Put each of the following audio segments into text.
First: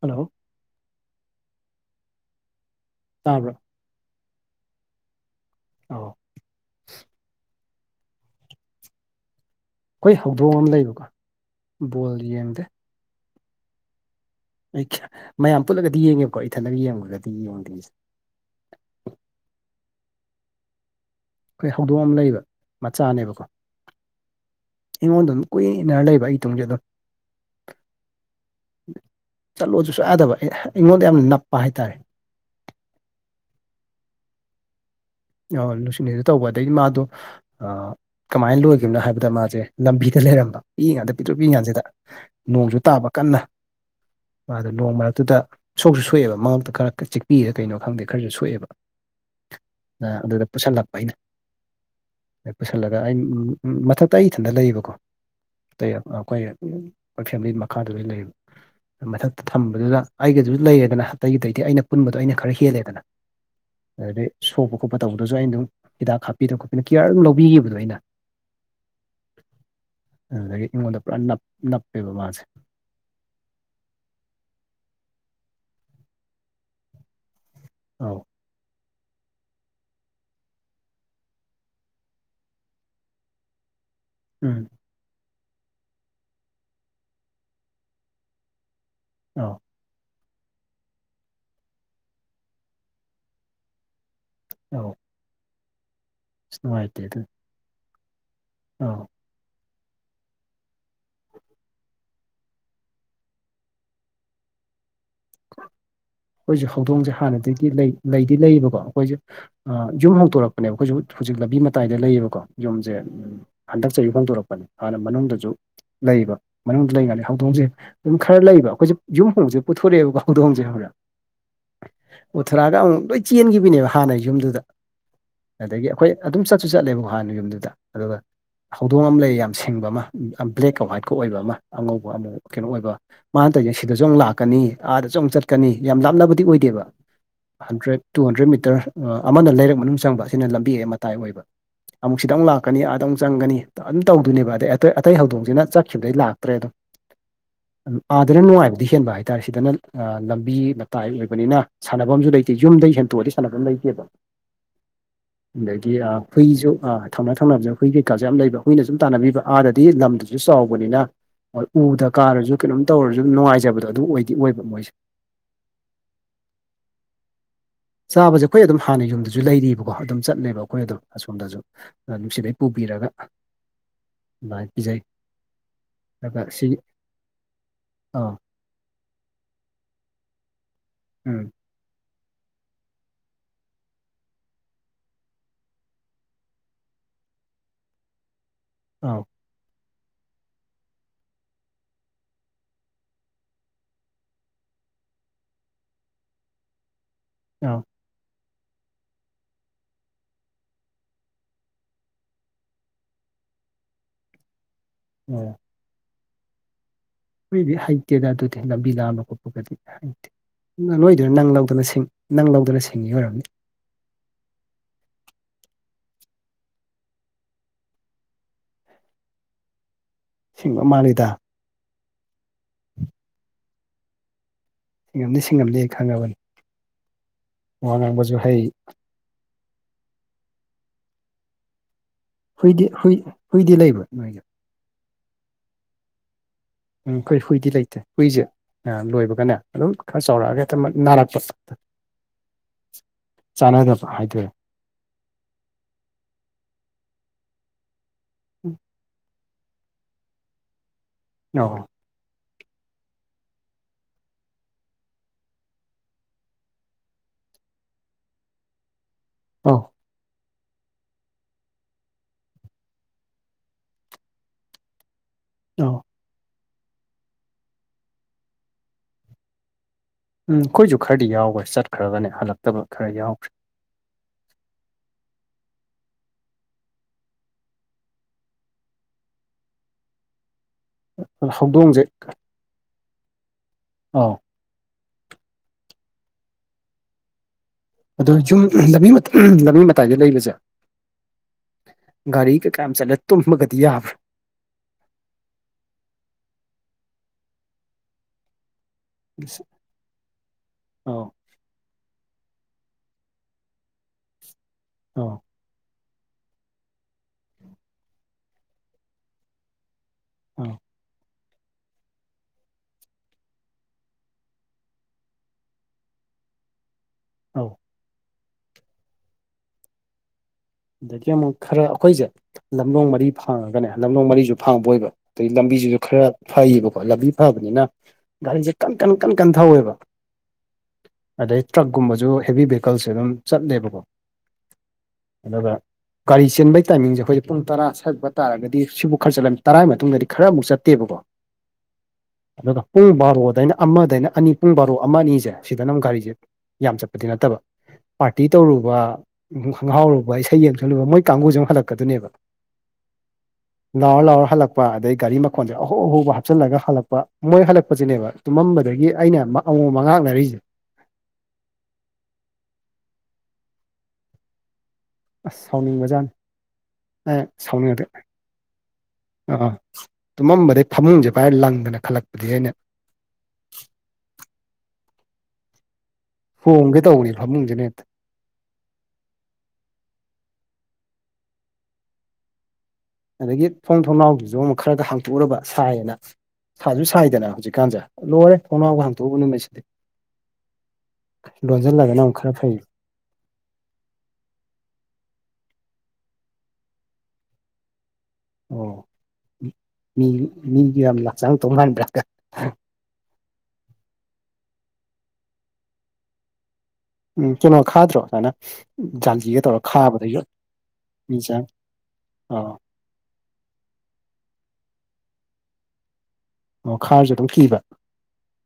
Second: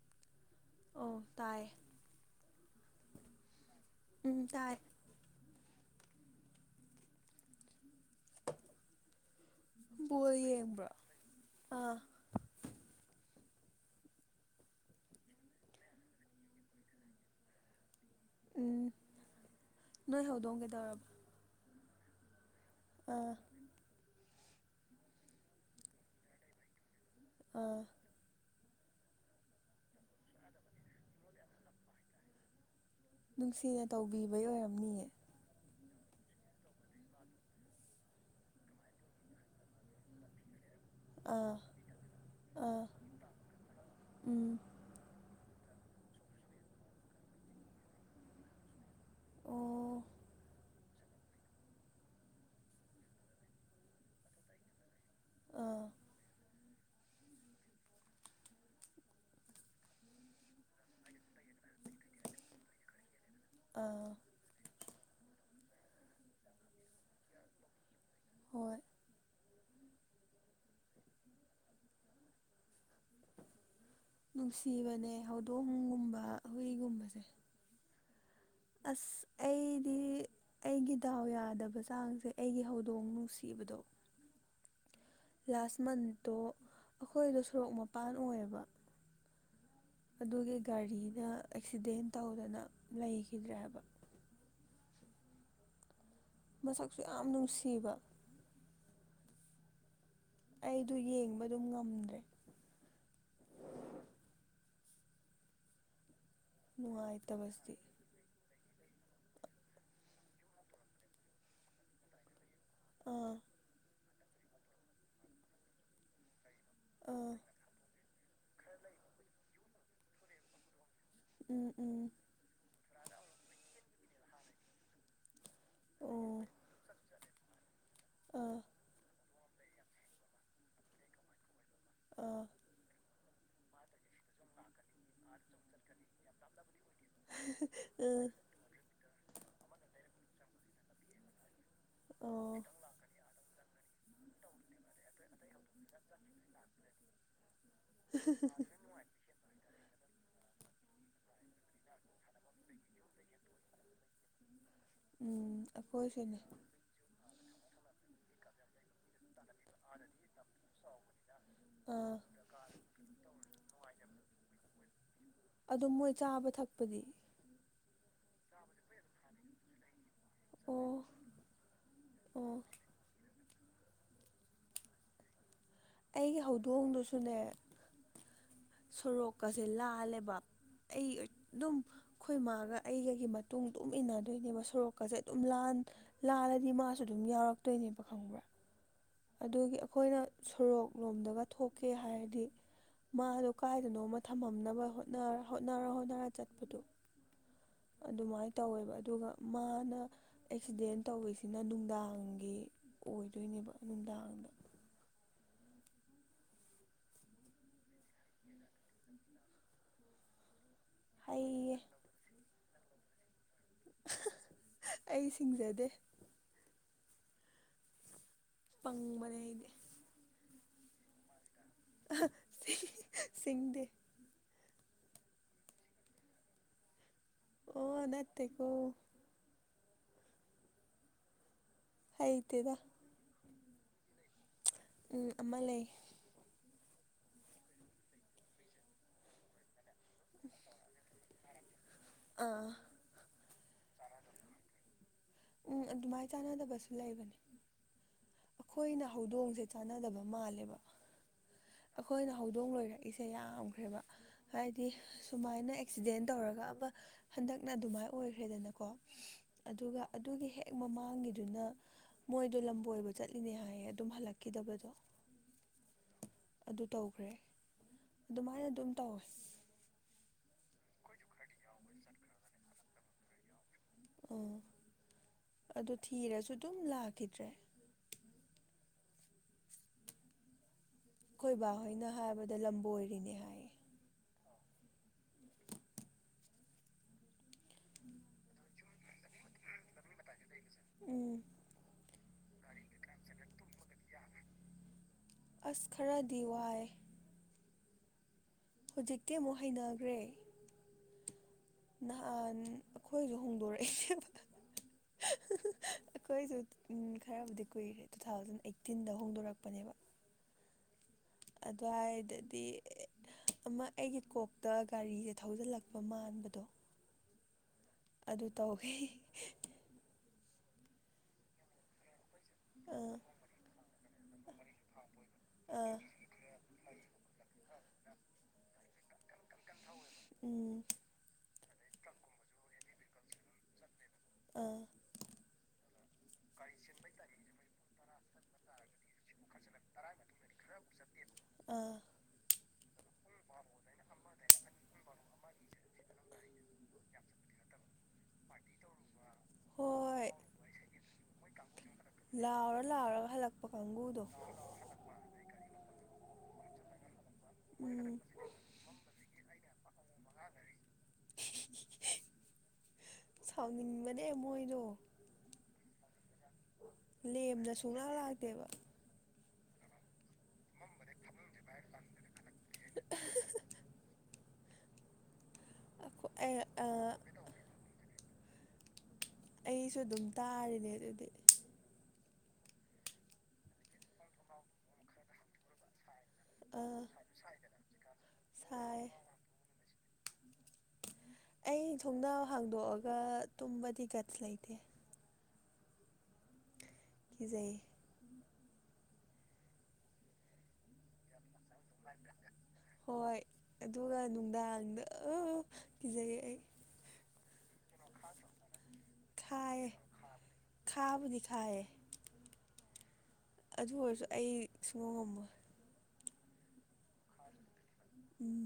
Hello ꯑꯣ ꯇꯥꯏꯦ ꯇꯥꯕ꯭ꯔꯥ ꯎꯝ ꯇꯥꯏ ꯑꯣ ꯑꯩꯈꯣꯏ ꯕꯣ ꯍꯧꯗꯣꯡ ꯑꯃ ꯌꯦꯡꯕ꯭ꯔꯣ ꯂꯩꯕꯀꯣ ꯑꯥ ꯕꯣꯜ ꯌꯦꯡꯗꯦ ꯑꯩ ꯃꯌꯥꯝ ꯄꯨꯜꯂꯒꯗꯤ ꯌꯦꯡꯉꯦꯕꯀꯣ ꯏꯊꯜꯂꯒ ꯌꯦꯡꯈꯨꯔꯒꯗꯤ ꯌꯦꯡꯗ꯭ꯔꯤꯁꯦ ꯎꯝ ꯅꯣꯏ ꯍꯧꯗꯣꯡ ꯀꯩꯗꯧꯔꯕ꯫ ꯑꯩꯈꯣꯏ ꯍꯧꯗꯣꯡ ꯑꯃ ꯂꯩꯕ ꯑꯥ ꯃꯆꯥꯅꯦꯕꯀꯣ ꯑꯩꯉꯣꯟꯗ ꯑꯗꯨꯝ ꯀꯨꯏꯏꯟ ꯏꯟꯅꯔꯥ ꯂꯩꯕ ꯑꯩ ꯏꯇꯨꯡꯁꯦ ꯑꯗꯨꯝ ꯫ ꯑꯥ ꯆꯠꯂꯣꯁꯨ ꯁ ꯌꯥꯗꯕ ꯑꯩꯉꯣꯟꯗ ꯌꯥꯝꯅ ꯅꯞꯄ ꯍꯥꯏꯇꯥꯔꯦ ꯅꯨꯡꯁꯤꯅ ꯇꯧꯕꯤꯕꯩ ꯑꯣꯏꯔꯝꯅꯤꯌꯦ꯫ ꯅꯨꯡꯁꯤꯡꯅꯤꯗ ꯇꯧꯕ ꯑꯗꯗꯒꯤ ꯃꯥꯗꯣ ꯀꯃꯥꯏꯅ ꯂꯣꯏꯈꯤꯕꯅꯣ ꯍꯥꯏꯕꯗ ꯃꯥꯁꯦ ꯂꯝꯕꯤꯗ ꯂꯩꯔꯝꯕ ꯄꯤꯛꯏ ꯀꯥꯟꯗ ꯄꯤꯛꯇ꯭ꯔꯨ ꯄꯤꯛꯏ ꯑꯥ ꯀꯥꯟꯁꯤꯗ ꯅꯣꯡꯁꯨ ꯑꯥ ꯇꯥꯕ ꯀꯟꯅ ꯎꯝ ꯃꯥꯗꯣ ꯅꯣꯡ ꯃꯔꯛꯇꯨꯗ ꯁꯣꯛꯁꯨ ꯁꯣꯛꯑꯦꯕ ꯃꯉꯛꯇ ꯈꯔ ꯆꯤꯛꯄꯤꯗ ꯀꯩꯅꯣ ꯈꯪꯗꯦ ꯈꯔꯁꯨ ꯁꯣꯛꯑꯦꯕ ꯑꯣ ꯑꯗꯨꯗ ꯄꯨꯁꯜꯂꯛꯄ ꯑꯩꯅ ꯄꯨꯁꯤꯜꯂꯒ ꯑꯩ ꯃꯊꯛꯇ ꯑꯩ ꯏꯊꯟꯇ ꯂꯩꯌꯦꯕꯀꯣ꯫ ꯑꯥ ꯑꯇꯩ ꯑꯩꯈꯣꯏ ꯑꯩꯈꯣꯏ ꯐꯦꯃꯤꯂꯤ ꯃꯈꯥꯗ ꯂꯣꯏꯟ ꯂꯩꯕ꯫ ꯃꯊꯛꯇ ꯊꯝꯕꯗꯨꯗ ꯑꯩꯒꯁꯨ ꯂꯩꯌꯦꯗꯅ ꯑꯇꯩ ꯑꯇꯩꯗꯩꯩ ꯑꯩꯅ ꯄꯨꯟꯕꯗꯣ ꯑꯩꯅ ꯈꯔ ꯍꯦꯜꯂꯦꯗꯅ꯫ ꯑꯥ ꯑꯗꯨꯗꯒꯤ ꯁꯣꯛꯄ ꯈꯣꯠꯄ ꯇꯧꯕꯗꯁꯨ ꯑꯩꯅ ꯑꯗꯨꯝ ꯍꯤꯗꯥꯛ ꯍꯥꯞꯄꯤꯗꯅ ꯈꯣꯠꯄꯤꯗ ꯀꯤꯌꯥꯔ ꯑꯗꯨꯝ ꯂꯧꯕꯤꯈꯤꯕꯗꯣ ꯑꯩꯅ꯫ ꯍꯣꯏ ꯑꯗꯨꯗꯒꯤ ꯑꯩꯉꯣꯟꯗ ꯄꯨꯔꯥꯞ ꯅꯞꯄꯦꯕ ꯃꯥꯁꯦ ꯅꯨꯡꯁꯤꯕꯅꯦ ꯍꯧꯗꯣꯡꯒꯨꯝꯕ ꯍꯨꯏꯒꯨꯝꯕꯁꯦ꯫ ꯑꯧ ꯑꯁ ꯑꯩꯗꯤ ꯑꯩꯒꯤ ꯗꯥꯎ ꯌꯥꯗꯕ ꯆꯥꯡꯁꯦ ꯑꯩꯒꯤ ꯍꯧꯗꯣꯡ ꯅꯨꯡꯁꯤꯕꯗꯣ꯫ ꯎꯝ ꯂꯥꯁ ꯃꯟꯠꯇꯣ ꯑꯩꯈꯣꯏꯗꯣ ꯁꯣꯔꯣꯛ ꯃꯄꯥꯟ ꯑꯣꯏꯌꯦꯕ ꯑꯥ ꯑꯗꯨꯒꯤ ꯒꯥꯔꯤꯅ ꯑꯦꯛꯁꯤꯗꯦꯟ ꯇꯧꯗꯅ ꯂꯩꯈꯤꯗ꯭ꯔ ꯍꯥꯏꯕ꯫ ꯑꯧ ꯑꯁ ꯃꯁꯛꯁꯨ ꯌꯥꯝ ꯅꯨꯡꯁꯤꯕ ꯑꯥ ꯑꯩꯗꯨ ꯌꯦꯡꯕꯗꯨꯝ ꯉꯝꯗ꯭ꯔꯦ ꯑꯩꯈꯣꯏꯁꯨ ꯍꯧꯗꯣꯡꯁꯦ ꯍꯥꯟꯅꯗꯒꯤ ꯅꯨꯡꯉꯥꯏꯇꯕꯁꯤꯗꯤ ꯂꯩ ꯂꯩꯗꯤ ꯂꯩꯌꯦꯕꯀꯣ ꯑꯩꯈꯣꯏꯁꯦ ꯑ ꯌꯨꯝ ꯍꯧꯗꯣꯔꯛꯄꯅꯦꯕ ꯑꯩꯈꯣꯏꯁꯨ ꯍꯧꯖꯤꯛ ꯂꯝꯕꯤ ꯃꯇꯥꯏꯗ ꯂꯩꯌꯦꯕꯀꯣ ꯌꯨꯝꯁꯦ ꯑꯥ ꯍꯟꯗꯛ ꯆꯍꯤ ꯍꯣꯡꯗꯣꯔꯛꯄꯅꯦ ꯍꯥꯟꯅ ꯃꯅꯨꯡꯗꯁꯨ ꯂꯩꯕ ꯃꯅꯨꯡꯗ ꯂꯩꯔꯤ ꯉꯩꯗꯤ ꯑꯥ ꯍꯧꯗꯣꯡꯁꯦ ꯑꯗꯨꯝ ꯈꯔ ꯂꯩꯕ ꯑꯩꯈꯣꯏꯁꯦ ꯌꯨꯝ ꯍꯣꯡꯁꯦ ꯄꯨꯊꯣꯔꯛꯑꯦꯕꯀꯣ ꯍꯧꯗꯣꯡꯁꯦ ꯈꯪꯉꯕ꯭ꯔ ꯎꯝ ꯎꯝ ꯄꯨꯊꯣꯔꯛꯑꯒ ꯑꯃꯨꯛ ꯂꯣꯏ ꯆꯦꯟꯈꯤꯕꯤꯅꯦꯕ ꯍꯥꯟꯅꯩ ꯌꯨꯝꯗꯨꯗ ꯑꯗꯒꯤ ꯑꯩꯈꯣꯏ ꯑꯗꯨꯝ ꯑꯣ ꯆꯠꯁꯨ ꯆꯠꯂꯦꯕꯀꯣ ꯍꯥꯟꯅ ꯌꯨꯝꯗꯨꯗ ꯑꯗꯨꯒ ꯑꯥ ꯍꯧꯗꯣꯡ ꯑꯃ ꯂꯩ ꯌꯥꯝꯅ ꯁꯤꯡꯕ ꯑꯃ ꯕ꯭ꯂꯦꯛꯀ ꯍ꯭ꯋꯥꯏꯠꯀ ꯑꯣꯏꯕ ꯑꯃ ꯑꯉꯧꯕ ꯑꯃ ꯑꯥ ꯀꯩꯅꯣ ꯑꯣꯏꯕ ꯃꯥꯅ ꯇꯧꯔꯤꯁꯦ ꯁꯤꯗꯁꯨ ꯑꯃꯨꯛ ꯂꯥꯛꯀꯅꯤ ꯑꯥꯗꯁꯨ ꯑꯃꯨꯛ ꯆꯠꯀꯅꯤ ꯌꯥꯝ ꯂꯥꯞꯅꯕꯕꯨꯗꯤ ꯑꯣꯏꯗꯦꯕ ꯍꯟꯗ꯭ꯔꯦꯠ ꯑ ꯇꯨ ꯍꯟꯗ꯭ꯔꯦꯠ ꯃꯤꯇꯔ ꯃꯤꯇꯔ ꯑꯃꯅ ꯂꯩꯔꯛ ꯃꯅꯨꯡ ꯆꯪꯕ ꯑꯁꯤꯅ ꯂꯝꯕꯤ ꯍꯦꯛ ꯃꯇꯥꯏ ꯑꯣꯏꯕ ꯑꯃꯨꯛ ꯁꯤꯗ ꯑꯃꯨꯛ ꯑꯣ ꯂꯥꯛꯀꯅꯤ ꯑꯗꯥ ꯑꯃꯨꯛ ꯆꯪꯒꯅꯤ ꯑꯗꯨꯝ ꯇꯧꯗꯣꯏꯅꯦꯕ ꯑꯗꯩ ꯑꯇꯩ ꯑꯇꯩ ꯍꯧꯗꯣꯡꯁꯤꯅ ꯆꯠꯈꯤꯕꯗꯒꯤ ꯂꯥꯛ ꯇ꯭ꯔꯦ ꯑꯗꯨꯝ ꯑꯥꯗꯅ ꯅꯨꯡꯉꯥꯏꯕꯗꯤ ꯍꯦꯟꯕ ꯍꯥꯏꯇꯥꯔꯦ ꯁꯤꯗꯅ ꯑ ꯂꯝꯕꯤ ꯃꯇꯥꯏ ꯑꯣꯏꯕꯅꯤꯅ ꯁꯥꯟꯅꯐꯝꯁꯨ ꯂꯩꯇꯦ ꯌꯨꯝꯗꯩ ꯍꯦꯟꯇꯣꯛꯑꯗꯤ ꯁꯥꯟꯅꯕꯝ ꯂꯩꯇꯦꯕ ꯎꯝ ꯑꯗꯒꯤ ꯑꯩꯈꯣꯏꯁꯨꯅꯦ ꯐꯨꯏꯁꯨ ꯑ ꯊꯧꯅꯥ ꯊꯧꯅꯕꯖꯦ ꯍꯨꯏ ꯀꯩꯀꯥꯁꯨ ꯌꯥꯝ ꯂꯩꯕ ꯍꯨꯏꯅ ꯁꯨꯝ ꯇꯥꯟꯅꯕꯤꯕ ꯑꯥꯗꯗꯤ ꯂꯝꯗꯨꯁꯨ ꯆꯥꯎꯕꯅꯤꯅ ꯍꯣꯏ ꯎꯗ ꯑꯥ ꯀꯥꯔꯁꯨ ꯀꯩꯅꯣꯝ ꯇꯧꯔꯁꯨ ꯑꯗꯨꯝ ꯅꯨꯡꯉꯥꯏꯖꯕꯗꯣ ꯑꯗꯨ ꯑꯣꯏꯗꯤ ꯑꯣꯏꯕ ꯃꯣꯏꯁꯦ ꯑꯗꯨ ꯃꯣꯏ ꯆꯥꯕ ꯊꯛꯄꯗꯤ ꯆꯥꯕꯁꯦ ꯑꯩꯈꯣꯏ ꯑꯗꯨꯝ ꯍꯥꯟꯅ ꯌꯨꯝꯗꯁꯨ ꯂꯩꯔꯤꯕꯀꯣ ꯑꯗꯨꯝ ꯆꯠꯂꯦꯕ ꯑꯩꯈꯣꯏ ꯑꯗꯨꯝ ꯑꯣ ꯑꯁꯣꯝꯗꯁꯨ ꯁꯤꯗꯩ ꯑꯣ ꯄꯨꯕꯤꯔꯒ ꯑꯗꯨꯃꯥꯏꯅ ꯄꯤꯖꯩ ꯑꯩꯒꯤ ꯑꯗꯨꯒ ꯁꯤ ꯍꯧꯗꯣꯡꯗꯨꯁꯨꯅꯦ ꯑꯥ ꯁꯣꯔꯣꯛꯀꯁꯦ ꯂꯥꯜꯂꯦꯕ ꯑꯩ ꯎꯝ ꯑꯗꯨꯝ ꯑꯩꯈꯣꯏ ꯃꯥꯒ ꯑꯩꯒꯒꯤ ꯃꯇꯨꯡ ꯑꯗꯨꯝ ꯏꯟꯅꯗꯣꯏꯅꯦꯕ ꯁꯣꯔꯣꯛꯀꯁꯦ ꯑꯗꯨꯝ ꯂꯥꯟ ꯂꯥꯜꯂꯗꯤ ꯃꯥꯁꯨ ꯑꯗꯨꯝ ꯌꯥꯎꯔꯛꯇꯣꯏꯅꯦꯕ ꯈꯪꯕ꯭ꯔꯥ ꯑꯥꯎ ꯑꯗꯨꯒꯤ ꯑꯩꯈꯣꯏꯅ ꯁꯣꯔꯣꯛ ꯂꯣꯝꯗꯒ ꯊꯣꯛꯀꯦ ꯍꯥꯏꯔꯗꯤ ꯃꯥꯗꯣ ꯀꯥꯏꯗꯅꯣꯃ ꯊꯝꯃꯝꯅꯕ ꯍꯣꯠꯅꯔ ꯍꯣꯠꯅꯔ ꯆꯠꯄꯗꯨ ꯑꯥ ꯑꯗꯨꯃꯥꯏꯅ ꯇꯧꯋꯦꯕ ꯑꯗꯨꯒ ꯃꯥꯅ ꯑꯦꯛꯁꯤꯗꯦꯟ ꯇꯧꯔꯤꯁꯤꯅ ꯅꯨꯡꯗꯥꯡꯒꯤ ꯑꯣꯏꯗꯣꯏꯅꯦꯕ ꯅꯨꯡꯗꯥꯡꯗ ꯎꯝ ꯑꯩꯈꯣꯏꯗꯤ ꯍꯩꯇꯦꯗ ꯑꯗꯨꯗꯤ ꯂꯝꯕꯤ ꯂꯥꯟꯕ ꯈꯣꯠꯄꯒꯗꯤ ꯍꯩꯇꯦ ꯅꯣꯏꯗꯅ ꯅꯪ ꯍꯩꯌꯦ ꯂꯧꯗꯅ ꯁꯤꯡ ꯅꯪ ꯂꯧꯗꯨꯅ ꯁꯤꯡꯉꯤ ꯑꯣꯏꯔꯝꯅꯤ [unintelligible] ꯑꯩ ꯁꯤꯡꯖꯗꯦ ꯄꯪꯕꯅꯦ ꯑꯩꯗꯤ ꯁꯤꯡꯕ ꯃꯥꯜꯂꯤꯗ ꯑ [unintelligible] ꯁꯤꯡꯗꯦ ꯌꯥꯝꯗꯤ ꯁꯤꯡꯉꯝꯅꯤ ꯑꯩ ꯈꯪꯉꯕꯅꯤ ꯋꯥ ꯑꯣ ꯉꯥꯡꯕꯁꯨ ꯍꯩ ꯅꯠꯇꯦꯀꯣ ꯍꯩꯇꯦꯗ ꯍꯨꯏꯗꯤ ꯍꯨꯏ ꯍꯨꯏꯗꯤ ꯂꯩꯕ ꯅꯣꯏꯒꯤ ꯎꯝ ꯑꯃ ꯂꯩ ꯎꯝ ꯑꯩꯈꯣꯏ ꯍꯨꯏꯗꯤ ꯂꯩꯇꯦ ꯍꯨꯏꯁꯦ ꯂꯣꯏꯕꯒꯅꯦ ꯑꯗꯨꯝ ꯈꯔ ꯆꯥꯎꯔꯛꯑꯒ ꯍꯦꯛꯇꯃꯛ ꯅꯥꯔꯛꯄ ꯑꯥ ꯆꯥꯟꯅꯗꯕ ꯍꯥꯏꯗꯣꯏꯔ ꯎꯝ ꯑꯗꯨꯃꯥꯏ ꯆꯥꯟꯅꯗꯕꯁꯨ ꯂꯩꯕꯅꯦ ꯑꯩꯈꯣꯏꯅ ꯍꯧꯗꯣꯡꯁꯦ ꯆꯥꯟꯅꯗꯕ ꯃꯥꯜꯂꯦꯕ [unintelligible] ꯑꯩꯈꯣꯏꯅ ꯍꯧꯗꯣꯡ ꯂꯣꯏꯔꯛꯏꯁꯦ ꯌꯥꯝꯈ꯭ꯔꯦꯕ ꯍꯥꯏꯗꯤ ꯁꯨꯃꯥꯏꯅ ꯑꯦꯛꯁꯤꯗꯦꯟ ꯇꯧꯔꯒ ꯑꯃ ꯍꯟꯗꯛꯅ ꯑꯗꯨꯃꯥꯏ ꯑꯣꯏꯈ꯭ꯔꯦꯗꯅꯀꯣ ꯑꯧ ꯑꯗꯨꯒ ꯑꯗꯨꯒꯤ ꯍꯦꯛ ꯃꯃꯥꯡꯒꯤꯗꯨꯅ ꯃꯣꯏꯗꯣ ꯂꯝꯕꯣꯏꯕ ꯆꯠꯂꯤꯅꯦ ꯍꯥꯏꯌꯦ ꯑꯗꯨꯝ ꯍꯜꯂꯛꯈꯤꯗꯕꯗꯣ꯫ ꯑ ꯑꯗꯨ ꯇꯧꯈ꯭ꯔꯦ ꯑꯗꯨꯃꯥꯏꯅ ꯑꯗꯨꯝ ꯇꯧꯋꯁ ꯎꯝ ꯑꯩꯈꯣꯏꯁꯨ ꯈꯔꯗꯤ ꯌꯥꯎꯒꯔꯦ ꯆꯠꯈ꯭ꯔꯒꯅꯦ ꯍꯜꯂꯛꯇꯕ ꯈꯔ ꯌꯥꯎꯈ꯭ꯔꯦ ꯑꯣꯑ ꯑꯗꯨ ꯊꯤꯔꯁꯨ ꯑꯗꯨꯝ ꯂꯥꯛꯈꯤꯗ꯭ꯔꯦ ꯑꯗꯣ ꯍꯧꯗꯣꯡꯁꯦ ꯑꯩꯕꯥꯍꯣꯏꯅ ꯍꯥꯏꯔꯕꯗ ꯂꯝꯕꯣꯏꯔꯤꯅꯦ ꯍꯥꯏꯌꯦ ꯑꯥꯎ [inaudible] ꯑꯗꯣ ꯌꯨꯝ ꯂꯝꯕꯤ ꯂꯝꯕꯤ ꯃꯇꯥꯏꯗꯥ ꯂꯩꯕꯁꯤ‌ ꯎꯝ ꯒꯥꯔꯤ ꯀ ꯀꯥ ꯋꯥꯐꯝ ꯆꯠ ꯇꯨꯝ ꯌꯥꯕꯔ ꯑꯁ ꯈꯔꯗꯤ ꯋꯥꯏ ꯍꯧꯖꯤꯛꯇꯤ ꯑꯃꯨꯛ ꯍꯩꯅꯈ꯭ꯔꯦ ꯑꯧ ꯅꯍꯥꯟ ꯑꯩꯈꯣꯏꯁꯨ ꯍꯣꯡꯗꯣꯔꯛꯏꯁꯦ ꯑ ꯑꯩꯈꯣꯏꯁꯨ ꯈꯔꯕꯨꯗꯤ ꯀꯨꯏꯔꯦ ꯇꯨ ꯊꯥꯎꯖꯟ ꯑꯩꯠꯇꯤꯟꯗ ꯍꯣꯡꯗꯣꯔꯛꯄꯅꯦꯕ ꯎ ꯑꯗꯨꯋꯥꯏꯗꯗꯤ ꯑꯃ ꯑꯩꯒꯤ ꯀꯣꯛꯇ ꯒꯥꯔꯤꯁꯦ ꯊꯧꯖꯤꯜꯂꯛꯄ ꯃꯥꯟꯕꯗꯣ ꯑꯧ ꯑꯗꯨ ꯇꯧꯍ° ꯑꯗꯒꯤ ꯑꯃꯨꯛ ꯈꯔ ꯑꯩꯈꯣꯏꯁꯦ ꯂꯝꯂꯣꯡ ꯑꯥ ꯃꯔꯤ ꯐꯥꯡꯉꯒ ꯂꯝꯂꯣꯡ ꯃꯔꯤꯁꯨ ꯐꯥꯡꯕ ꯑꯣꯏꯕ ꯑꯗꯩ ꯑꯥ ꯂꯝꯕꯤꯁꯤꯁꯨ ꯈꯔ ꯐꯩꯌꯦꯕꯀꯣ ꯂꯝꯕꯤ ꯐꯕꯅꯤꯅ ꯒꯥꯔꯤꯁꯦ ꯀꯟ ꯀꯟ ꯀꯟ ꯀꯟ ꯊꯧꯋꯦꯕ ꯎꯝ ꯑꯗꯩ ꯇ꯭ꯔꯛꯀꯨꯝꯕꯁꯨ ꯍꯦꯕꯤ ꯚꯦꯍꯤꯀꯜꯁꯦ ꯑꯗꯨꯝ ꯆꯠꯂꯦꯕꯀꯣ ꯑꯥꯑꯑ ꯑꯗꯨꯒ ꯒꯥꯔꯤ ꯆꯦꯟꯕꯩ ꯇꯥꯏꯃꯤꯡꯁꯦ ꯑꯩꯈꯣꯏꯒꯤ ꯄꯨꯡ ꯇꯔꯥ ꯁꯨꯋꯥꯏꯐꯥꯎꯒ ꯇꯥꯔꯒꯗꯤ ꯁꯤꯕꯧ ꯑꯥ ꯑꯥꯥ ꯑꯗꯨꯒ ꯄꯨꯡ ꯕꯥꯔꯣꯗꯩꯅ ꯑꯃꯗꯩꯅ ꯑꯅꯤ ꯄꯨꯡ ꯕꯥꯔꯣ ꯑꯃ ꯑꯅꯤꯁꯦ ꯁꯤꯗꯅ ꯑꯃ ꯒꯥꯔꯤꯁꯦ ꯌꯥꯝ ꯆꯠꯄꯗꯤ ꯅꯠꯇꯕ ꯄꯥꯔꯇꯤ ꯇꯧꯔꯨꯕ ꯑꯥꯎ ꯍꯣꯏ ꯉꯥꯎꯔꯨꯕ ꯏꯁꯩ ꯌꯦꯡ ꯁꯂꯨꯕ ꯃꯣꯏ ꯀꯥꯡꯒꯕꯨꯁꯨ ꯑꯃꯨꯛ ꯍꯜꯂꯛꯄ ꯂꯥꯎꯔꯥ ꯂꯥꯎꯔꯥꯒ ꯍꯜꯂꯛꯄꯥ ꯀꯥꯡꯒꯨꯗꯣ ꯄ ꯑꯗꯗꯒꯤ ꯒꯥꯔꯤ ꯃꯈꯣꯟꯜꯁꯦ ꯑꯍꯧ ꯑꯍꯣꯡꯧꯕ ꯍꯥꯞꯆꯤꯜꯂꯒ ꯍꯜꯂꯛꯄ ꯃꯣꯏ ꯎꯝ ꯍꯜꯂꯛꯄꯁꯤꯅꯦꯕ ꯇꯨꯝꯃꯝꯕꯗꯒꯤ ꯑꯩꯅ ꯑꯃꯣ ꯃ ꯉꯥꯛꯅꯔꯤꯁꯦ ꯁꯥꯎꯅꯤꯡꯕꯅꯤ ꯃꯣꯏꯗꯣ ꯑꯁ ꯁꯥꯎꯅꯤꯡꯕꯖꯥꯅꯤ ꯑꯦꯅ ꯂꯦꯝꯅ ꯁꯥꯎꯅꯤꯡꯗ ꯁꯨꯡꯂꯥꯛ ꯂꯥꯛꯇꯦꯕ ꯑꯥ ꯇꯨꯝꯃꯝꯕꯗꯒꯤ ꯐꯃꯨꯡꯁꯦ ꯄꯥꯏꯔ ꯂꯪꯗꯅ ꯈꯜꯂꯛꯄꯗꯤ ꯑꯩꯅꯥ ꯎꯍꯥ ꯑꯈꯣ ꯑ ꯍꯣꯡꯒꯦ ꯇꯧꯕꯅꯤ ꯐꯃꯨꯡꯁꯅꯦ ꯑꯩꯁꯨ ꯑꯗꯨꯝ ꯇꯥꯔꯤꯅꯦ ꯑꯗꯨꯗꯤ ꯑꯗꯒꯤ ꯊꯣꯡ ꯊꯣꯡꯅꯥꯎꯗꯨꯁꯨ ꯑꯃꯨꯛ ꯈꯔ ꯍꯥꯡꯇꯣꯛꯎꯔꯕꯥ ꯁꯥꯏꯌꯦꯅꯥ ꯑꯥ ꯁꯥꯁꯨ ꯁꯥꯏꯗꯅ ꯍꯧꯖꯤꯛꯀꯥꯟꯁꯦ ꯂꯣꯏꯔꯦ ꯊꯣꯡꯅꯥꯎꯒ ꯁꯥꯏ ꯍꯥꯡꯇꯣꯛꯎꯗꯕ ꯅꯨꯃꯤꯠꯁꯤꯗꯤ ꯑꯩ ꯂꯣꯟꯁꯤꯜꯂꯒꯅ ꯑꯃꯨꯛ ꯊꯨꯝꯅꯥꯎ ꯈꯔ ꯐꯩ ꯍꯥꯡꯗꯣꯛꯑꯒ ꯇꯨꯝꯕꯗꯤ ꯒꯠꯁ ꯂꯩꯇꯦ ꯀꯤꯖꯩ ꯌꯦ ꯑꯣ ꯃꯤ ꯃꯤꯗꯤꯌꯥꯝꯂꯟꯕꯔꯥ ꯆꯡꯉꯛꯇꯧ ꯃꯥꯟ [inaudible] ꯍꯣꯏ ꯑꯗꯨꯒ ꯅꯨꯡꯗꯥꯡꯗ ꯀꯤꯖꯩ ꯑꯩ꯫ ꯎꯝ ꯀꯩꯅꯣ ꯈꯥꯗ꯭ꯔꯣ ꯁꯨꯃꯥꯏꯅ ꯖꯥꯂꯤꯒ ꯇꯧꯔ ꯈꯥꯏꯌꯦ ꯈꯥꯕꯗꯣ꯫ ꯈꯥꯕꯨꯗꯤ [unintelligible] ꯈꯥꯏꯌꯦ ꯑꯣ꯫ ꯑꯗꯨ ꯑꯣꯏꯔꯁꯨ ꯑꯩ ꯁꯨꯡꯉꯝ ꯉꯝꯃꯣꯏ꯫ ꯑꯣ ꯈꯔꯁꯨ ꯑꯗꯨꯝ ꯀꯤꯕ꯫ ꯎꯝ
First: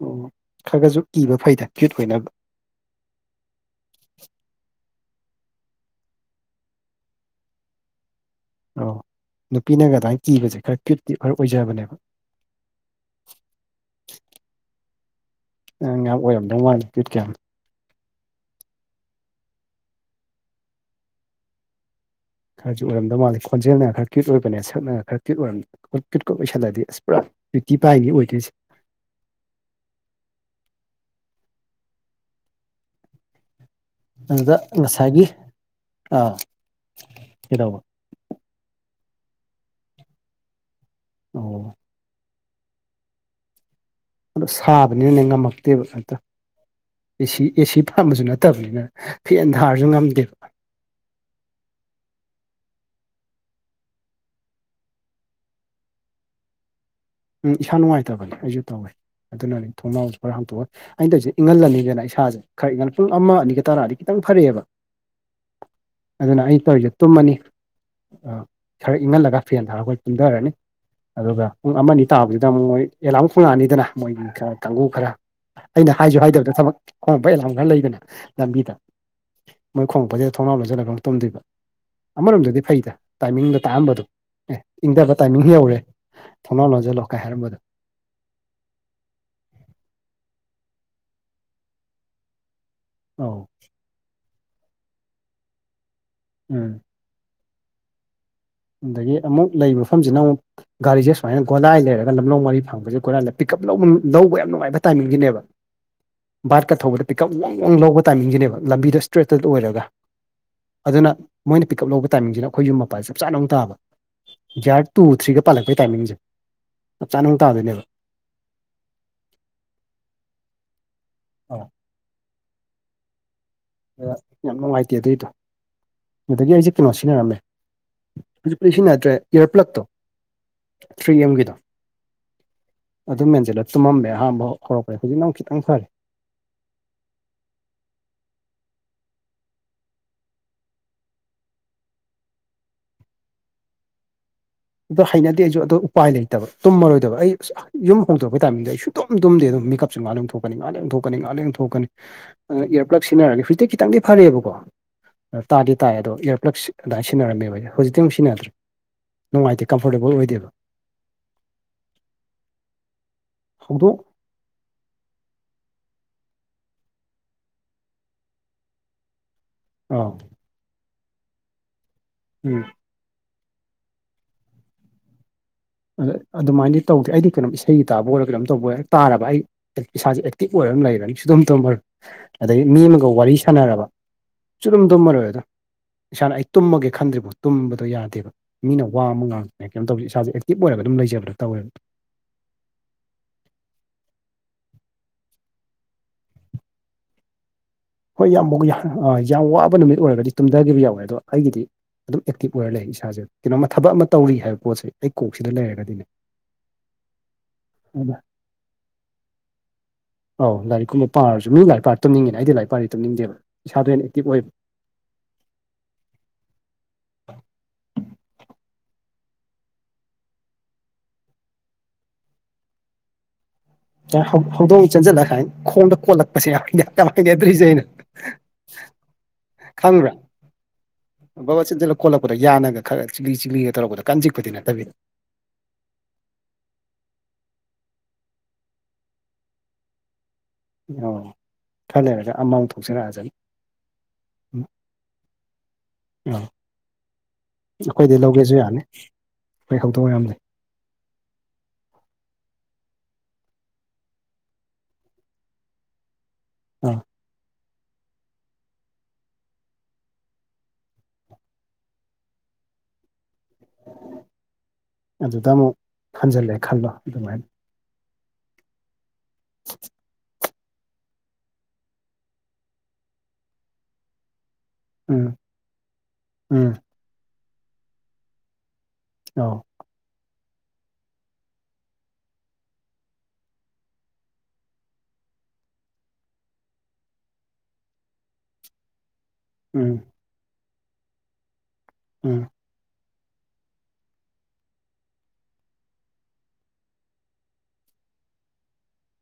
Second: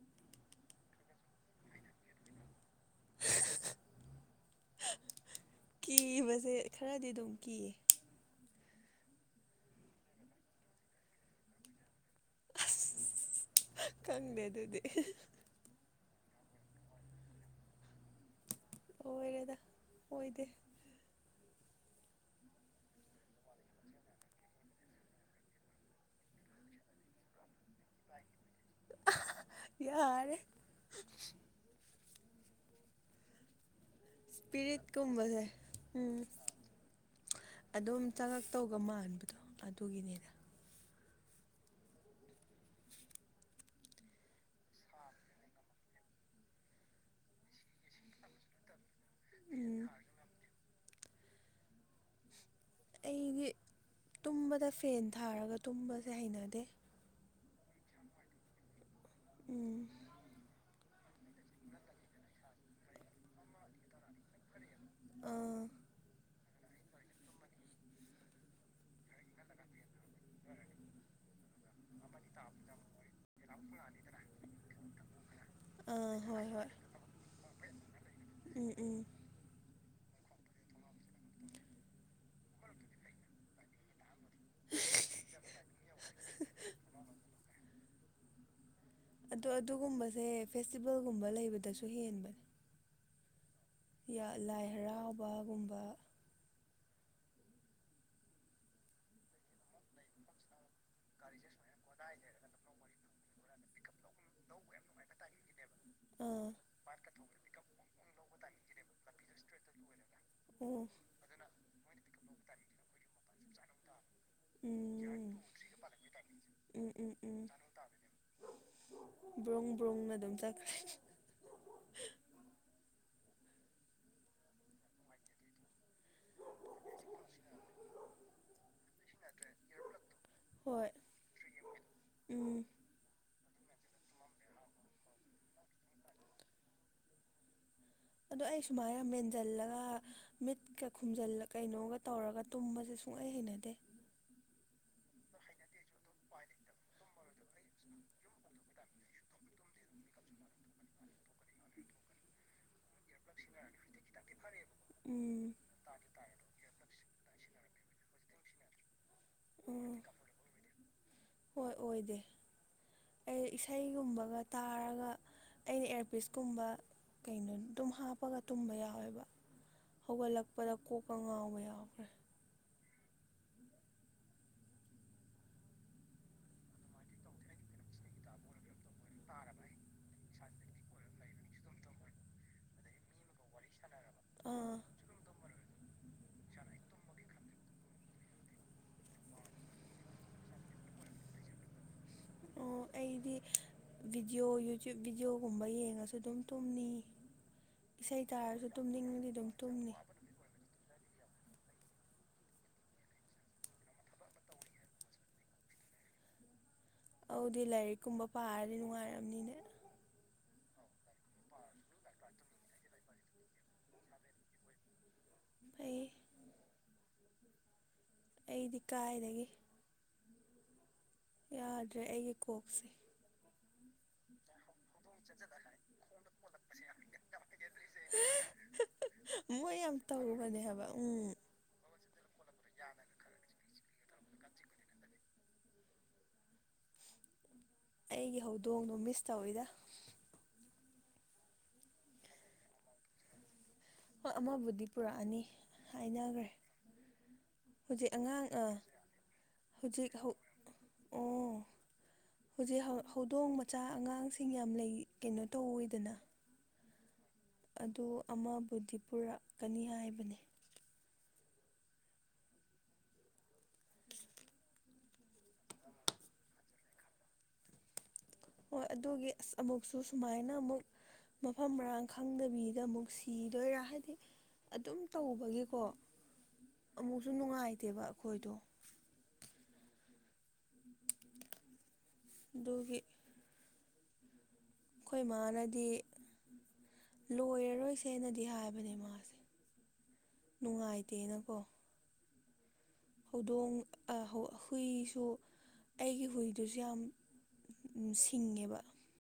ꯑꯣ ꯈꯔ ꯈꯔꯁꯨ ꯀꯤꯕ ꯐꯩꯗ ꯀꯤꯌꯨꯠ ꯑꯣꯏꯅꯕ꯫ ꯀꯤꯕꯁꯦ ꯈꯔꯗꯤ ꯑꯗꯨꯝ ꯀꯤꯌꯦ꯫ ꯑꯣ ꯅꯨꯄꯤꯅꯒ ꯑꯗꯨꯃꯥꯏ ꯀꯤꯕꯁꯦ ꯈꯔ ꯀ꯭ꯌꯨꯠꯇꯤ ꯈꯔ ꯑꯣꯏꯖꯕꯅꯦꯕ꯫ ꯈꯪꯗ‌ꯦ ꯑꯗꯨꯗꯤ꯫ ꯅꯪ ꯌꯥꯝ ꯑꯣꯏꯔꯝꯗꯧ ꯃꯥꯟꯂꯤ ꯀ꯭ꯌꯨꯠꯀ ꯌꯥꯝ꯫ ꯑꫭꯏꯔ°ꯗꯥ ꯑꯣꯏꯗ°꯫ ꯈꯔꯁꯨ ꯑꯣꯏꯔꯝꯗꯧ ꯃꯥꯜꯂꯤ ꯈꯣꯟꯖꯦꯜꯅ ꯈꯔ꯭ꯒ ꯀꯌꯨꯠ ꯑꯣꯏꯕꯅꯦ ꯁꯛꯅ ꯈꯔ ꯀ꯭ꯌꯨꯠ ꯑꯣꯏꯔꯝ ꯑꯃꯨꯛ ꯀꯤꯌꯨꯠꯀꯥ ꯑꯣꯏꯁꯜꯂꯗꯤ ꯑꯁ ꯄꯨꯔꯥ ꯀꯤꯌꯨꯠꯇꯤ ꯄꯥꯏꯅꯤ ꯑꯣꯏꯗꯣꯏꯁꯤ꯫ ꯌꯥꯔꯦ꯫ ꯑꯗꯨꯗ ꯉꯁꯥꯏꯒꯤ ꯏꯁꯄꯤꯔꯤꯠꯀꯨꯝꯕꯁꯦ ꯎꯝ ꯑꯥ ꯀꯩꯗꯧꯕ ꯑꯗꯨꯝ ꯆꯪꯉꯥꯛ ꯇꯧꯒ ꯃꯥꯟꯕꯗꯣ ꯑꯗꯨꯒꯤꯅꯤꯗ꯫ ꯑꯣ꯫ ꯑꯗꯣ ꯁꯥꯕꯅꯤꯅꯥ ꯉꯝꯃꯛꯇꯦꯕ ꯍꯦꯛꯇꯥ ꯑꯦꯁꯤ ꯑꯦꯁꯤ ꯊꯝꯕꯁꯨ ꯅꯠꯇꯕꯅꯤꯅ꯫ ꯐꯦꯟ ꯊꯥꯔꯁꯨ ꯎꯝ ꯉꯝꯗꯦ꯫ ꯑꯩꯗꯤ ꯇꯨꯝꯕꯗ ꯐꯦꯟ ꯊꯥꯔꯒ ꯇꯨꯝꯕꯁꯦ ꯍꯩꯅꯗꯦ꯫ ꯎꯝ ꯏꯁꯥ ꯅꯨꯡꯉꯥꯏꯇꯕꯅꯤ ꯑꯩꯁꯨ ꯇꯧꯋꯦ꯫ ꯑꯗꯨꯅ ꯎꯝ ꯊꯣꯡꯅꯥꯎꯁꯤ ꯈꯔ ꯍꯥꯡꯇꯣꯛꯑ ꯑꯩꯅ ꯇꯧꯔꯤꯁ ꯏꯪꯜꯂꯟꯅꯤꯗꯅ ꯏꯁꯥꯁꯦ ꯈꯔ ꯏꯪꯜꯂꯒ ꯄꯨꯡ ꯑꯃ ꯑꯅꯤꯒ ꯇꯔꯥꯛꯑꯗꯤ ꯈꯤꯇꯪ ꯐꯔꯛꯑꯦꯕ ꯑꯥ ꯑꯗꯨꯅ ꯑꯩ ꯇꯧꯔꯤ ꯇꯨꯝꯃꯅꯤ꯫ ꯈꯔ ꯏꯪꯍꯜꯂꯒ ꯐꯦꯟ ꯊꯥꯔ ꯑꯩꯈꯣꯏ ꯇꯨꯝꯊꯔꯅꯤ ꯑꯗꯨꯒ ꯄꯨꯡ ꯑꯃꯅꯤ ꯇꯥꯕꯗꯨꯗ ꯑꯃꯨꯛ ꯃꯣꯏ ꯑꯦꯂꯥꯝ ꯈꯣꯡꯉꯛꯑꯅꯤꯗꯅ ꯃꯣꯏꯒꯤ ꯈꯔ ꯀꯥꯡꯕꯨꯨ ꯈꯔ ꯑꯩꯅ ꯑꯥ ꯍꯥꯏꯁꯨ ꯍꯣꯏ ꯍꯥꯏꯗꯕꯗ ꯍꯣꯏ ꯊꯕꯛ ꯈꯣꯡꯉꯞꯄ ꯑꯦꯂꯥꯡ ꯈꯔ ꯂꯩꯕꯅꯤ ꯎꯝ ꯂꯝꯕꯤꯗ ꯎꯝ ꯃꯣꯏ ꯈꯣꯡꯉꯛꯄꯁꯦ ꯊꯣꯡꯅꯥꯎ ꯂꯣꯟꯁꯤꯜꯂꯒ ꯑꯃꯨꯛ ꯇꯨꯝꯗꯣꯏꯕ꯫ ꯑꯃꯔꯣꯝꯗꯗꯤ ꯐꯩꯗ ꯇꯥꯏꯃꯤꯡꯒꯥ ꯇꯥꯛ ꯑꯝꯕꯗꯣ ꯑꯦ ꯏꯪꯗꯕ ꯇꯥꯏꯃꯤꯡ ꯌꯧꯔꯦ꯫ ꯊꯣꯡꯅꯥꯎ ꯂꯣꯟꯁꯤꯜꯂꯣ ꯀꯥꯏ ꯍꯥꯏꯔꯝꯕꯗꯣ꯫ ꯑꯗꯣ ꯑꯗꯨꯒꯨꯝꯕꯁꯦ ꯐꯦꯁꯇꯤꯚꯦꯜꯒꯨꯝꯕ ꯂꯩꯕꯗꯁꯨ ꯍꯦꯟꯕꯟ꯫ ꯑꯧ꯫ ꯌꯥ ꯂꯥꯏ ꯍꯔꯥꯎꯕꯒꯨꯝꯕ꯫ ꯎꯝ꯫ ꯑꯗꯒꯤ ꯑꯃꯨꯛ ꯂꯩꯕ ꯃꯐꯝꯁꯤꯅ ꯑꯃꯨꯛ ꯒꯥꯔꯤꯁꯦ ꯁꯨꯃꯥꯏꯅ ꯒꯣꯂꯥꯏ ꯂꯩꯔꯒ ꯂꯝꯂꯣꯡ ꯃꯔꯤ ꯐꯪꯕꯁꯦ ꯒꫭꯂꯥꯏ ꯄꯤꯀꯥꯞ ꯂꯧ ꯂꯧꯕ ꯌꯥꯝꯅ ꯅꯨꯡꯉꯥꯏꯕ ꯇꯥꯏꯃꯤꯡꯁꯤꯅꯦꯕ꯫ ꯑꯥ ꯑꯣ ꯕꯥꯔꯠꯀꯥ ꯊꯧꯕꯗ ꯄꯤꯛꯀꯞ ꯋꯥꯡ ꯋꯥꯡ ꯂꯧꯕ ꯇꯥꯏꯃꯤꯡꯁꯤꯅꯦꯕ ꯂꯝꯕꯤꯗ ꯏꯁꯇ꯭ꯔꯦꯠꯀꯥ ꯂꯣꯏꯔꯒ꯫ ꯑꯗꯨꯅ ꯃꯣꯏꯅ ꯄꯤꯛ ꯀꯞ ꯂꯧꯕ ꯇꯥꯏꯃꯤꯡꯁꯤꯅ ꯑꯩꯈꯣꯏꯒꯤ ꯌꯨꯝ ꯃꯄꯥ ꯆꯞ ꯆꯥ ꯑꯃꯨꯛ ꯇꯥꯕꯥ꯫ ꯒꯌꯥꯔ ꯇꯨ ꯎꯝ ꯊ꯭ꯔꯤꯒꯥ ꯄꯥꯜꯂꯛꯄꯒꯤ ꯇꯥꯏꯃꯤꯡꯁꯦ ꯆꯞ ꯆꯥꯅ ꯑꯃꯨꯛ ꯇꯥꯗꯣꯏꯅꯦꯕꯥ꯫ ꯕ꯭ꯔꫭꯡ ꯕ꯭ꯔꫭꯡꯅ ꯑꯗꯨꯝ ꯆꯠꯈ꯭ꯔꯦ꯫ ꯑꯧ꯫ ꯑꯥꯗꯨꯅ ꯌꯥꯝ ꯅꯨꯡꯉꯥꯏꯇꯦ ꯑꯗꯨꯏꯗꯣ꯫ ꯑꯗꯒꯤ ꯑꯩꯁꯦ ꯀꯩꯅꯣ ꯁꯤꯖꯤꯟꯅꯔꯝꯃꯦ ꯍꯧꯖꯤꯛꯄꯨꯂꯤ ꯁꯤꯖꯤꯟꯅꯗ꯭ꯔꯦ ꯏꯌꯔꯄ꯭ꯂꯛꯇꯣ꯫ ꯍꯣꯏ ꯊ꯭ꯔꯤ ꯑꯦꯝꯒꯤꯗꯣ꯫ ꯎꯝ꯫ ꯑꯗꯨꯝ ꯃꯦꯟꯖꯜꯂ ꯇꯨꯝꯃꯝꯃꯦ ꯑꯍꯥꯟꯕ ꯍꯧꯔꯛꯄꯗ ꯍꯧꯖꯤꯛ ꯑꯃꯨꯛ ꯈꯤꯇꯪ ꯐꯔꯦ꯫ ꯑꯗꯣ ꯑꯩ ꯁꯨꯃꯥꯏꯅ ꯃꯦꯟꯖꯤꯜꯂꯒ ꯃꯤꯠꯀꯥ ꯈꯨꯝꯖꯤꯜꯂ ꯀꯩꯅꯣꯒꯥ ꯇꯧꯔꯒ ꯇꯨꯝꯕꯁꯦ ꯁꯨꯡꯍꯩ ꯍꯩꯅꯗꯦ꯫ ꯑꯗꯣ ꯍꯩꯅꯗꯦ ꯑꯩꯁꯨ ꯑꯗꯨ ꯎꯄꯥꯏ ꯂꯩꯇꯕ ꯇꯨꯝꯃꯔꯣꯏꯗꯕ ꯑꯩ ꯌꯨꯝ ꯍꯣꯡꯗꯣꯛꯔꯄꯩ ꯇꯥꯏꯃꯤꯡꯗ ꯑꯩ ꯁꯨꯡꯇꯨꯝ ꯇꯨꯝꯗꯦ ꯑꯗꯨꯝ ꯃꯤꯀꯞꯁꯨ ꯉꯥ ꯂꯩ ꯊꯣꯛꯀꯅꯤ ꯉꯥ ꯂꯩ ꯊꯣꯛꯀꯅꯤ ꯉꯍꯥꯛ ꯂꯩ ꯑꯃꯨꯛ ꯊꯣꯛꯀꯅꯤ꯫ ꯏꯌꯥꯔ ꯄ꯭ꯂꯒ ꯁꯤꯖꯤꯟꯅꯔꯅꯤ ꯍꯧꯖꯤꯛꯇꯤ ꯈꯤꯇꯪꯗꯤ ꯐꯔꯦꯕꯀꯣ꯫ ꯎꯝ ꯇꯥꯗꯤ ꯇꯥꯏꯌꯦ ꯑꯗꯣ ꯏꯌꯥꯔꯄ꯭ꯂꯛꯁ ꯑꯗꯨꯃꯅ ꯁꯤꯟꯅꯝꯃꯦꯕꯖꯤꯦ ꯍꯧꯖꯤꯛꯇꯤꯨ ꯁꯤꯟꯅꯗ꯭ꯔꯦ ꯅꯨꯡꯉꯥꯏꯇꯦ ꯎꯝ ꯀꯝꯐꯣꯔꯇꯦꯕꯜ ꯑꯣꯏꯗꯦꯕꯥ꯫ ꯍꯣꯏ ꯑꯣꯏꯗꯦ ꯑꯩ ꯍꯧꯗꯣꯛ ꯏꯁꯩꯒꯨꯝꯕꯒꯥ ꯇꯥꯔꯒꯥ꯫ ꯑꯩꯅ ꯏꯌꯥꯔꯄꯤꯤꯁꯀꯨꯝꯕ ꯀꯩꯅꯣ ꯑꯗꯨꯝ ꯍꯥꯞꯄꯒ ꯇꯨꯝꯕ ꯌꯥꯎꯋꯦꯕ ꯑꯥ ꯍꯧꯒꯠꯂꯛꯄꯗ ꯀꯣꯛꯀꯥ ꯉꯥꯎꯕ ꯌꯥꯎꯈ꯭ꯔꯦ꯫ ꯎꯝ ꯑꯗ ꯑꯗꯨꯃꯥꯏꯅꯗꯤ ꯇꯧꯗꯦ ꯑꯩꯗꯤ ꯀꯩꯅꯣꯝ ꯏꯁꯩꯒꯤ ꯇꯥꯕ ꯑꯣꯏꯔ ꯀꯩꯅꯣꯝ ꯇꯧꯕ ꯇꯥꯔꯕ ꯑꯩ ꯏꯁꯥꯁꯦ ꯑꯦꯛꯇꯤꯚ ꯑꯣꯏꯔꯒ ꯂꯩꯔꯅꯤ ꯁꯨꯗꯝ ꯇꯣꯝꯃꯥꯔꫭꯏ ꯑꯗꯒꯤ ꯃꯤ ꯑꯃꯒꯥ ꯋꯥꯔꯤ ꯁꯥꯟꯅꯔꯕ ꯑꯥ ꯆꯂꯝ ꯇꯝꯃꯔꯣꯏꯗ ꯏꯁꯥꯅ ꯑꯩ ꯇꯨꯝꯃꯒꯦ ꯈꯟꯗ꯭ꯔꯤꯕꯣ ꯇꯨꯝꯕꯗꯣ ꯌꯥꯗꯦꯕ ꯃꯤꯅ ꯋꯥ ꯑꯃ ꯉꯥꯡꯗꯅ ꯀꯩꯅꯣ ꯇꯧꯁꯦ ꯏꯁꯥꯁꯦ ꯇꯤꯞ ꯑꯣꯏꯔꯒ ꯑꯗꯨꯝ ꯂꯩꯖꯕꯗ ꯇꯧꯋꯦ ꯑꯣ ꯑꯩꯗꯤ ꯚꯤꯗꯤꯑꯣ ꯌꯨꯇ꯭ꯨꯕ ꯚꯤꯗꯤꯑꯣꯒꯨꯝꯕ ꯌꯦꯡꯉꯁꯨ ꯑꯗꯨꯝ ꯇꯨꯝꯅꯤ ꯏꯁꯩ ꯍꯣꯏ ꯌꯥꯝ ꯇꯥꯔꯁꯨ ꯇꯨꯝꯅꯤꯡꯉꯗꯤ ꯌꯥꯝ ꯑꯗꯨꯝ ꯋꯥꯕ ꯇꯨꯝꯅꯤ ꯅꯨꯃꯤꯠ ꯑꯣꯏꯔꯒꯗꯤ ꯇꯨꯝꯊꯈꯤꯕ ꯌꯥꯎꯋꯦ ꯑꯗꯣ ꯑꯩꯒꯤꯗꯤ ꯑꯗꯨꯝ ꯑꯦꯛꯇꯤꯞ ꯑꯣꯏꯔ ꯂꯩ ꯏꯁꯥꯁꯦ ꯀꯩꯅꯣꯃ ꯊꯕꯛ ꯑꯃ ꯇꯧꯔꯤ ꯍꯥꯏꯕ ꯄꯣꯠꯁꯦ ꯑꯩ ꯀꯣꯛꯁꯤꯗ ꯂꯩꯔꯒꯗꯤꯅꯦ ꯑꯗꯨꯗꯤ ꯂꯥꯏꯔꯤꯛ ꯀꯨꯝꯕ ꯄꯥꯔꯗꯤ ꯅꯨꯡꯉꯥꯏꯔꯕꯅꯤꯅꯦ ꯑ ꯂꯥꯏꯔꯤꯛ ꯀꯨꯝꯕ ꯄꯥꯔꯁꯨ ꯃꯤ ꯂꯥꯏꯔꯤꯛ ꯄꯥꯔ ꯇꯅꯤꯡꯉꯦꯅ ꯑꯩꯗꯤ ꯂꯥꯏꯔꯤꯛ ꯄꯥꯔꯗꯤ ꯇꯅꯤꯡꯗꯦꯕ ꯏꯁꯥꯗꯣ ꯍꯦ ꯑꯦꯛꯇꯤꯞ ꯑꯣꯏꯕ ꯑꯩꯩ ꯑꯩꯗꯤ ꯀꯥꯏꯗꯒꯤ ꯌꯥꯗ꯭ꯔꯦ ꯑꯩꯒꯤ ꯀꯣꯛꯁꯦ ꯍꯧꯗꯣꯡ ꯆꯟꯁꯤꯜꯂ ꯍꯥꯏꯅ ꯈꯣꯡꯗ ꯀꯣꯜꯂꯛꯄꯁꯦ ꯌꯥꯝ ꯍꯩꯅꯗꯔꯤꯁ‌ꯦ ꯑꯩꯅ ꯃꯣꯏ ꯌꯥꯝ ꯈꯪꯕ꯭ꯔꯥ ꯇꯧꯕꯅꯦ ꯍꯥꯏꯕ ꯎꯝ ꯕꯕꯥ ꯆꯤꯟꯁꯤꯜꯂ ꯈꯣꯠꯂꯛꯄꯗꯣ ꯌꯥꯅꯒ ꯈꯔ ꯆꯤꯛꯂꯤ ꯆꯛꯒ ꯇꯧꯛꯄꯗ ꯀꯥꯟ ꯆꯤꯛꯄꯗꯤ ꯅꯠꯇꯕꯤꯗ ꯑꯩꯒꯤ ꯍꯧꯗꯣꯡꯗꯣ ꯃꯤꯁ ꯇꯧꯋꯤꯗ ꯑꯣ ꯈꯔꯂꯩꯔꯒ ꯑꯃꯥꯎ ꯊꯣꯛꯆꯔꯛꯁ ꯅꯤ ꯍꯣꯏ ꯑꯃꯕꯨꯗꯤ ꯄꯨꯔꯛꯑꯅꯤ ꯍꯥꯏꯅꯈ꯭ꯔꯦ ꯑꯥ ꯍꯧꯖꯤꯛ ꯑꯩꯈꯣꯏꯗꯩ ꯑꯉꯥꯡ ꯂꯧꯒꯦꯁꯨ ꯌꯥꯅꯤ ꯑꯩꯈꯣꯏ ꯍꯧꯗꯣꯡ ꯍꯧꯖꯤꯛ ꯌꯥꯝ ꯍꯧ ꯂꯩ ꯑꯣ ꯍꯧꯖꯤꯛ ꯍꯧꯗꯣꯡ ꯃꯆꯥ ꯑꯉꯥꯡꯁꯤꯡ ꯌꯥꯝ ꯂꯩ ꯀꯩꯅꯣ ꯇꯧꯋꯏꯗꯅ ꯑꯥ ꯑꯗꯣ ꯑꯃꯕꯨꯗꯤ ꯄꯨꯔꯛꯀꯅꯤ ꯍꯥꯏꯕꯅꯦ [inaudible] ꯑꯗꯨꯗ ꯑꯃꯨꯛ ꯍꯟꯖꯜꯂꯦ ꯈꯜꯂꯣ ꯑꯗꯨꯃꯥꯏꯅ ꯍꯣꯏ ꯑꯗꯨꯒꯤ ꯑꯁ ꯑꯃꯨꯛꯁꯨ ꯁꯨꯃꯥꯏꯅ ꯑꯃꯨꯛ ꯃꯐꯝ ꯃꯔꯥꯡ ꯈꯪꯗꯕꯤꯗ ꯑꯃꯨꯛ ꯁꯤꯗꯣꯏꯔꯥ ꯍꯥꯏꯗꯤ ꯑꯗꯨꯝ ꯎꯝ ꯇꯧꯕꯒꯤꯀꯣ ꯎꯝ ꯑꯃꯨꯛꯁꯨ ꯅꯨꯡꯉꯥꯏꯇꯦꯕ ꯑꯩꯈꯣꯏꯗꯣ ꯑꯥꯎ ꯗꯒꯤꯒꯤ ꯑꯩꯈꯣꯏ ꯃꯥꯅꯗꯤ ꯂꯣꯏꯔꯔꯣꯏꯁꯦꯅꯗꯤ ꯍꯥꯏꯕꯅꯦ ꯃꯥꯁꯦ ꯎꯝ ꯅꯨꯡꯉꯥꯏꯇꯦꯅꯀꯣ ꯎꯝ ꯍꯧꯗꯣꯡ ꯍꯨꯏꯁꯨ ꯑꯩꯒꯤ ꯍꯨꯏꯗꯨꯁꯨ ꯌꯥꯝ ꯎ ꯁꯤꯡꯉꯦꯕ